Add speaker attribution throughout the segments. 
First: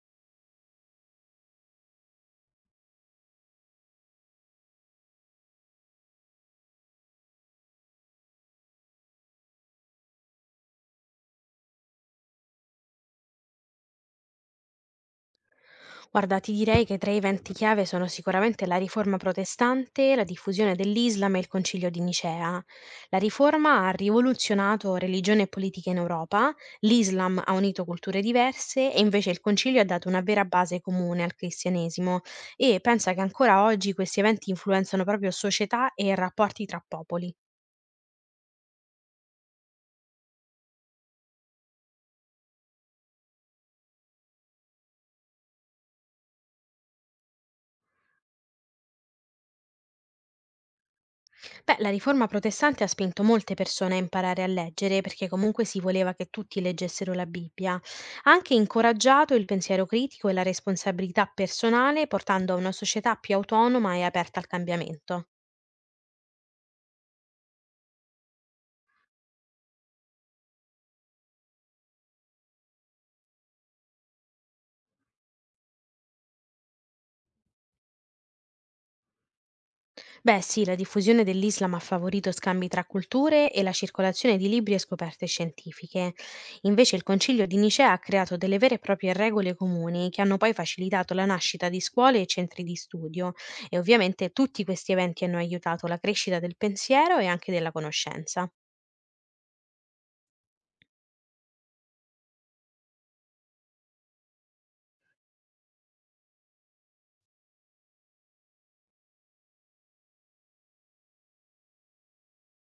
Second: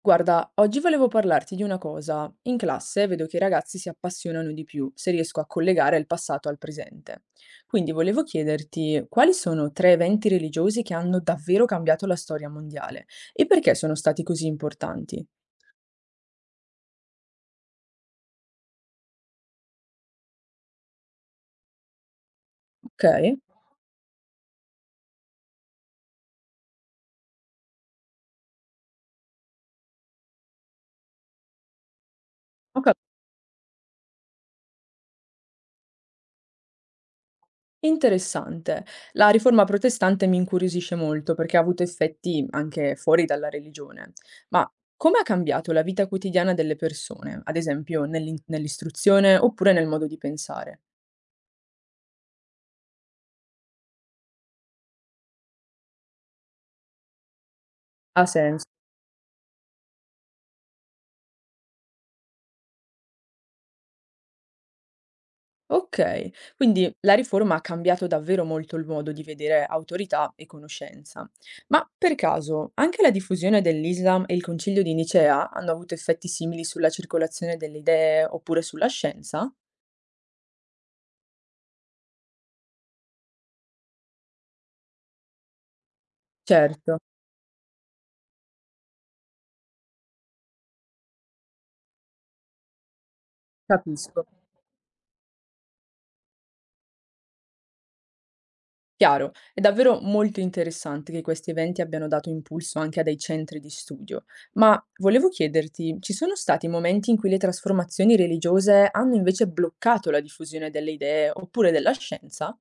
Speaker 1: Guarda, oggi volevo parlarti di una cosa. In classe vedo che i ragazzi si appassionano di più se riesco a collegare il passato al presente. Quindi volevo chiederti quali sono 3 eventi religiosi che hanno davvero cambiato la storia mondiale e perché sono stati così importanti.
Speaker 2: Guarda, ti direi che tra i eventi chiave sono sicuramente la riforma protestante, la diffusione dell'Islam e il concilio di Nicea.
Speaker 1: Ok?
Speaker 2: La riforma ha rivoluzionato religione e politica in Europa, l'Islam ha unito culture diverse e invece il concilio ha dato una vera base comune al cristianesimo e
Speaker 1: Ho cap-
Speaker 2: pensa che ancora oggi questi eventi influenzano proprio società e rapporti tra popoli.
Speaker 1: Interessante. La riforma protestante mi incuriosisce molto perché ha avuto effetti anche fuori dalla religione. Ma come ha cambiato la vita quotidiana delle persone, ad esempio nell'istruzione oppure nel modo di pensare?
Speaker 2: Beh, la riforma protestante ha spinto molte persone a imparare a leggere perché comunque si voleva che tutti leggessero la Bibbia.
Speaker 1: Ha
Speaker 2: Ha anche
Speaker 1: sens
Speaker 2: incoraggiato il pensiero critico e la responsabilità personale, portando a una società più autonoma e aperta al cambiamento.
Speaker 1: okay. Quindi la riforma ha cambiato davvero molto il modo di vedere autorità e conoscenza. Ma per caso anche la diffusione dell'Islam e il Concilio di Nicea hanno avuto effetti simili sulla circolazione delle idee oppure sulla scienza?
Speaker 2: Beh, sì, la diffusione dell'Islam ha favorito scambi tra culture e la circolazione di libri e scoperte scientifiche. Invece
Speaker 1: Certo,
Speaker 2: il Concilio di Nicea ha creato delle vere e proprie regole comuni che hanno poi facilitato la nascita di scuole e centri di studio, e
Speaker 1: capisco.
Speaker 2: ovviamente tutti questi eventi hanno aiutato la crescita del pensiero e anche della conoscenza.
Speaker 1: Chiaro, è davvero molto interessante che questi eventi abbiano dato impulso anche a dei centri di studio, ma volevo chiederti, ci sono stati momenti in cui le trasformazioni religiose hanno invece bloccato la diffusione delle idee oppure della scienza?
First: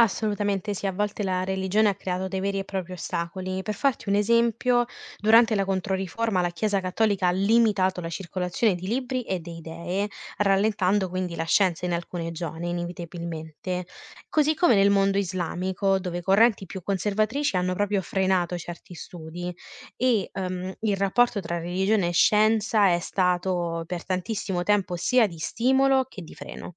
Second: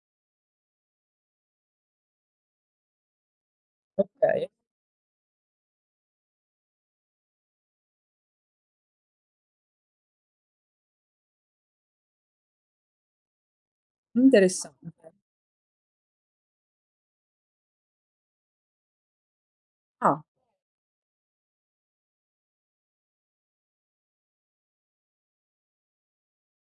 Speaker 2: Assolutamente sì, a volte la religione ha creato dei veri e propri ostacoli. Per farti un
Speaker 1: Ok,
Speaker 2: esempio, durante la Controriforma la Chiesa Cattolica ha limitato la circolazione di libri e di idee, rallentando quindi la scienza in alcune zone, inevitabilmente. Così come nel
Speaker 1: interessante.
Speaker 2: mondo islamico, dove correnti più conservatrici hanno proprio frenato certi studi,
Speaker 1: Ah,
Speaker 2: e il rapporto tra religione e scienza è stato per tantissimo tempo sia di stimolo che di freno.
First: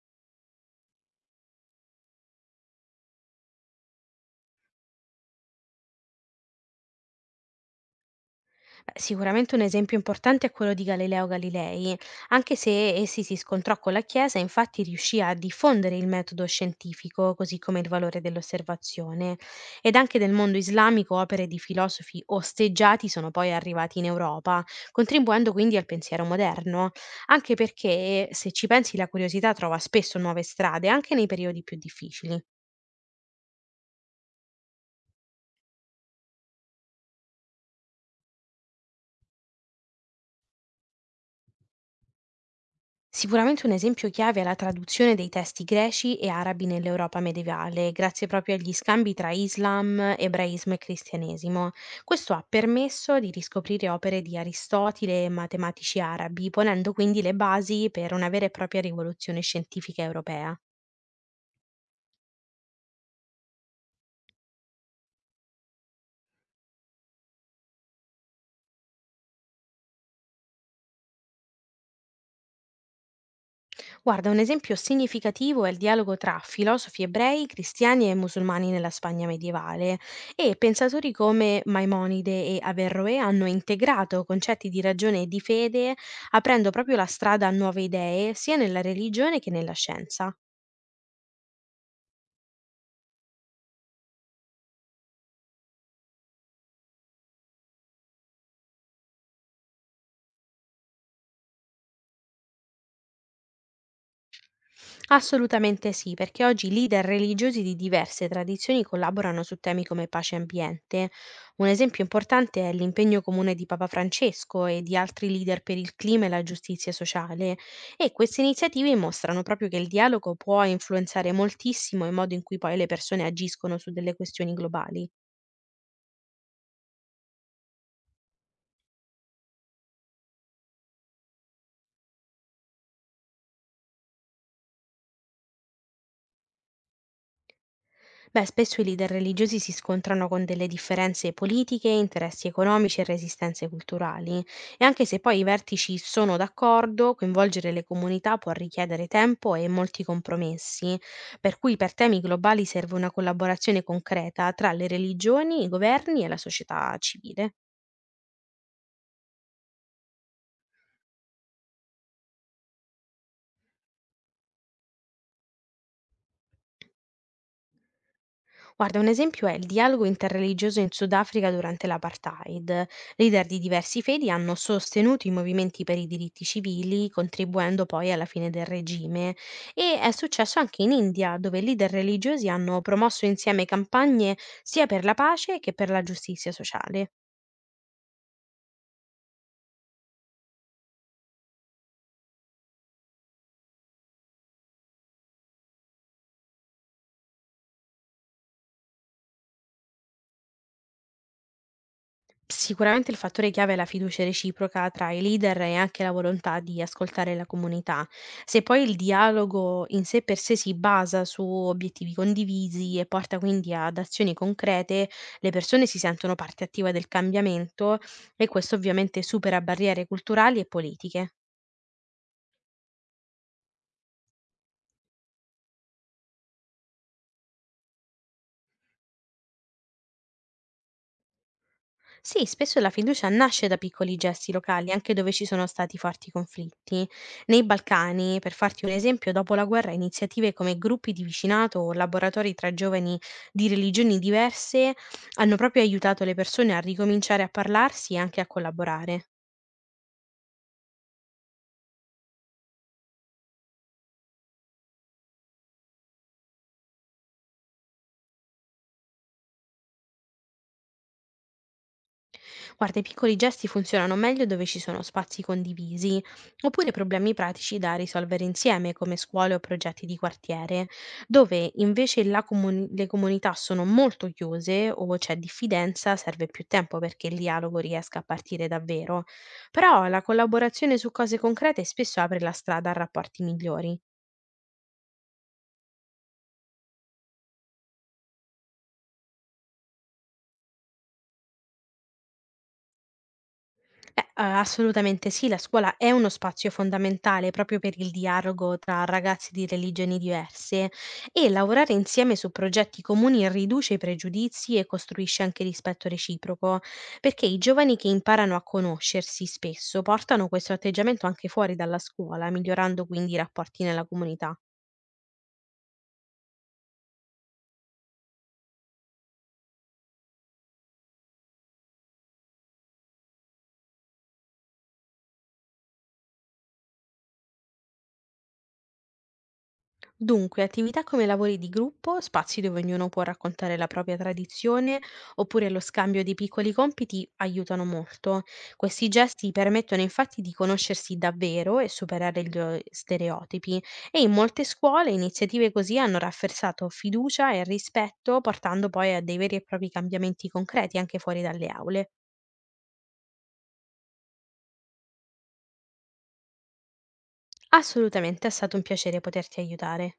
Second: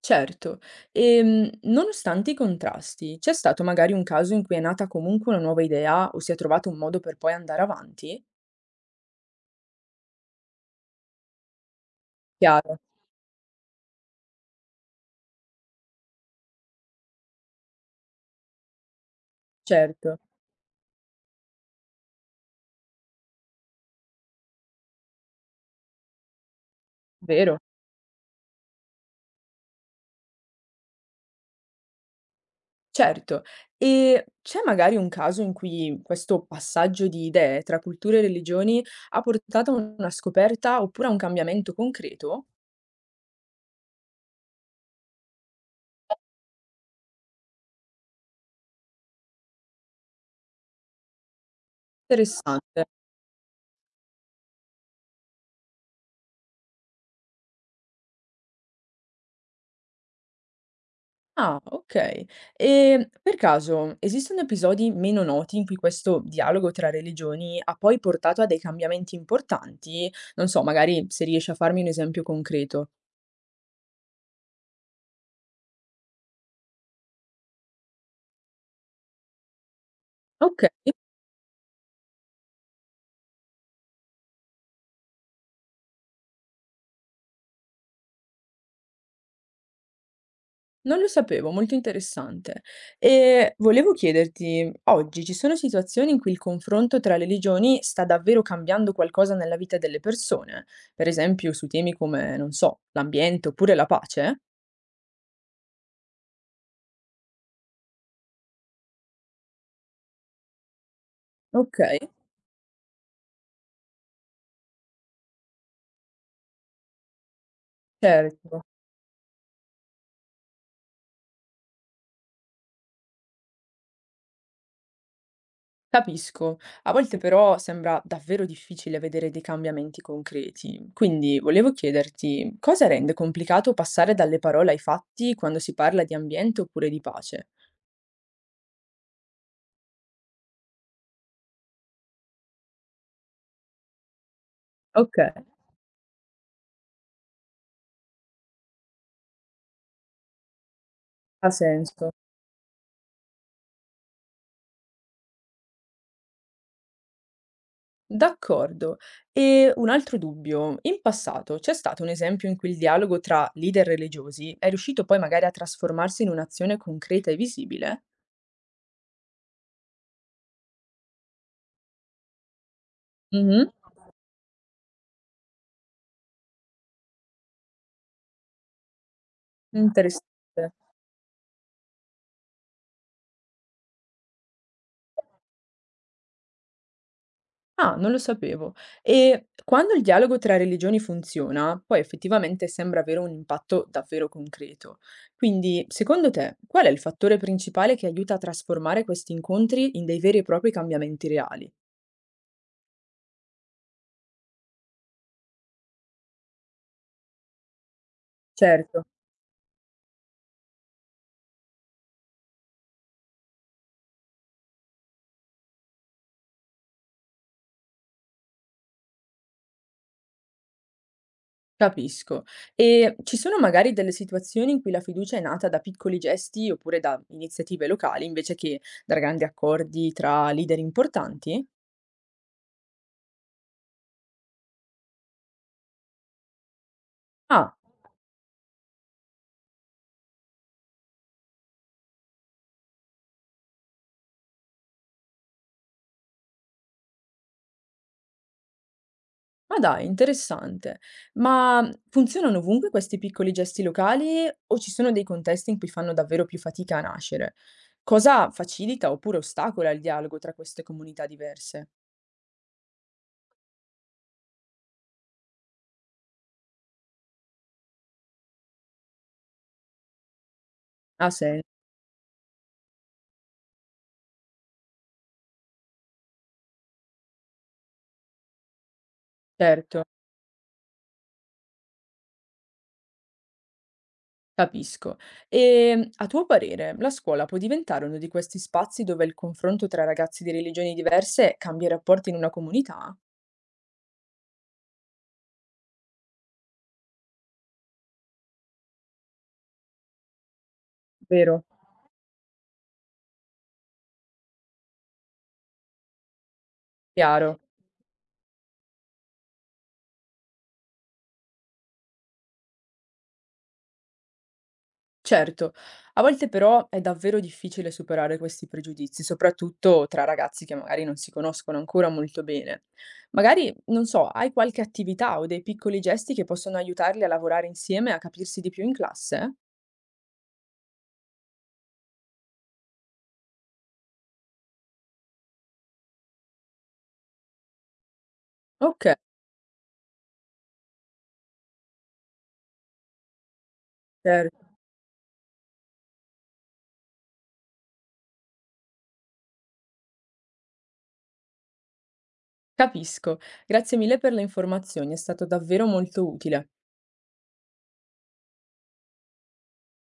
Speaker 1: certo. E nonostante i contrasti, c'è stato magari un caso in cui è nata comunque una nuova idea o si è trovato un modo per poi andare avanti?
Speaker 2: Beh, sicuramente un esempio importante è quello di Galileo Galilei: anche
Speaker 1: Chiaro,
Speaker 2: se essi si scontrò con la Chiesa, infatti riuscì a diffondere il metodo scientifico, così come il valore dell'osservazione. Ed anche
Speaker 1: certo,
Speaker 2: nel mondo islamico opere di filosofi osteggiati sono poi arrivati in Europa, contribuendo quindi al pensiero moderno, anche
Speaker 1: vero.
Speaker 2: perché se ci pensi la curiosità trova spesso nuove strade, anche nei periodi più difficili.
Speaker 1: Certo. E c'è magari un caso in cui questo passaggio di idee tra culture e religioni ha portato a una scoperta oppure a un cambiamento concreto?
Speaker 2: Sicuramente un esempio chiave è la traduzione dei testi greci e arabi nell'Europa medievale, grazie proprio agli scambi tra Islam, ebraismo e cristianesimo. Questo ha
Speaker 1: Interessante.
Speaker 2: permesso di riscoprire opere di Aristotele e matematici arabi, ponendo quindi le basi per una vera e propria rivoluzione scientifica europea.
Speaker 1: Ah, ok. E per caso esistono episodi meno noti in cui questo dialogo tra religioni ha poi portato a dei cambiamenti importanti? Non so, magari se riesci a farmi un esempio concreto.
Speaker 2: Guarda, un esempio significativo è il dialogo tra filosofi ebrei, cristiani e musulmani nella Spagna medievale, e
Speaker 1: Ok.
Speaker 2: pensatori come Maimonide e Averroè hanno integrato concetti di ragione e di fede, aprendo proprio la strada a nuove idee sia nella religione che nella scienza.
Speaker 1: Non lo sapevo, molto interessante. E volevo chiederti, oggi ci sono situazioni in cui il confronto tra le religioni sta davvero cambiando qualcosa nella vita delle persone? Per esempio su temi come, non so, l'ambiente oppure la pace?
Speaker 2: Assolutamente sì, perché oggi leader religiosi di diverse tradizioni collaborano su temi come pace e ambiente. Un
Speaker 1: Ok,
Speaker 2: esempio importante è l'impegno comune di Papa Francesco e di altri leader per il clima e la giustizia sociale, e queste
Speaker 1: certo,
Speaker 2: iniziative mostrano proprio che il dialogo può influenzare moltissimo il modo in cui poi le persone agiscono su delle questioni globali.
Speaker 1: capisco. A volte però sembra davvero difficile vedere dei cambiamenti concreti. Quindi volevo chiederti, cosa rende complicato passare dalle parole ai fatti quando si parla di ambiente oppure di pace?
Speaker 2: Beh, spesso i leader religiosi si scontrano con delle differenze politiche, interessi economici e resistenze culturali, e anche se
Speaker 1: Ok,
Speaker 2: poi i vertici sono d'accordo, coinvolgere le comunità può richiedere tempo e molti compromessi,
Speaker 1: ha
Speaker 2: per cui per
Speaker 1: senso.
Speaker 2: temi globali serve una collaborazione concreta tra le religioni, i governi e la società civile.
Speaker 1: D'accordo. E un altro dubbio. In passato c'è stato un esempio in cui il dialogo tra leader religiosi è riuscito poi magari a trasformarsi in un'azione concreta e visibile?
Speaker 2: Guarda, un esempio è il dialogo interreligioso in Sudafrica durante l'apartheid. Leader di
Speaker 1: Mhm,
Speaker 2: diversi fedi hanno sostenuto i movimenti per i diritti civili, contribuendo poi alla fine del regime. E è
Speaker 1: interessante.
Speaker 2: successo anche in India, dove leader religiosi hanno promosso insieme campagne sia per la pace che per la giustizia sociale.
Speaker 1: Ah, non lo sapevo. E quando il dialogo tra religioni funziona, poi effettivamente sembra avere un impatto davvero concreto. Quindi, secondo te, qual è il fattore principale che aiuta a trasformare questi incontri in dei veri e propri cambiamenti reali?
Speaker 2: Sicuramente il fattore chiave è la fiducia reciproca tra i leader e anche la volontà di ascoltare la comunità. Se poi il
Speaker 1: Certo.
Speaker 2: dialogo in sé per sé si basa su obiettivi condivisi e porta quindi ad azioni concrete, le persone si sentono parte attiva del cambiamento, e questo ovviamente supera barriere culturali e politiche.
Speaker 1: Capisco. E ci sono magari delle situazioni in cui la fiducia è nata da piccoli gesti oppure da iniziative locali invece che da grandi accordi tra leader importanti?
Speaker 2: Sì, spesso la fiducia nasce da piccoli gesti locali, anche dove ci sono stati forti conflitti. Nei
Speaker 1: Ah,
Speaker 2: Balcani, per farti un esempio, dopo la guerra iniziative come gruppi di vicinato o laboratori tra giovani di religioni diverse hanno proprio aiutato le persone a ricominciare a parlarsi e anche a collaborare.
Speaker 1: ma dai, interessante. Ma funzionano ovunque questi piccoli gesti locali o ci sono dei contesti in cui fanno davvero più fatica a nascere? Cosa facilita oppure ostacola il dialogo tra queste comunità diverse?
Speaker 2: Guarda, i piccoli gesti funzionano meglio dove ci sono spazi condivisi, oppure problemi pratici da risolvere insieme, come scuole o progetti di quartiere.
Speaker 1: Ah, sì,
Speaker 2: Dove invece la le comunità sono molto chiuse o c'è diffidenza, serve più tempo perché il dialogo riesca a partire davvero.
Speaker 1: certo.
Speaker 2: Però la collaborazione su cose concrete spesso apre la strada a rapporti migliori.
Speaker 1: Capisco. E a tuo parere, la scuola può diventare uno di questi spazi dove il confronto tra ragazzi di religioni diverse cambia i rapporti in una comunità?
Speaker 2: Beh, a assolutamente sì, la scuola è uno spazio fondamentale proprio per il dialogo tra ragazzi di religioni diverse, e
Speaker 1: Vero?
Speaker 2: lavorare insieme su progetti comuni riduce i pregiudizi e costruisce anche rispetto reciproco, perché i
Speaker 1: Chiaro.
Speaker 2: giovani che imparano a conoscersi spesso portano questo atteggiamento anche fuori dalla scuola, migliorando quindi i rapporti nella comunità.
Speaker 1: Certo, a volte però è davvero difficile superare questi pregiudizi, soprattutto tra ragazzi che magari non si conoscono ancora molto bene. Magari, non so, hai qualche attività o dei piccoli gesti che possono aiutarli a lavorare insieme e a capirsi di più in classe?
Speaker 2: Dunque, attività come lavori di gruppo, spazi dove ognuno può raccontare la propria tradizione, oppure lo scambio di piccoli compiti aiutano molto.
Speaker 1: Ok,
Speaker 2: Questi gesti permettono infatti di conoscersi davvero e superare gli stereotipi, e in molte
Speaker 1: certo.
Speaker 2: scuole iniziative così hanno rafforzato fiducia e rispetto, portando poi a dei veri e propri cambiamenti concreti anche fuori dalle aule.
Speaker 1: Capisco. Grazie mille per le informazioni, è stato davvero molto utile.
Speaker 2: Assolutamente è stato un piacere poterti aiutare.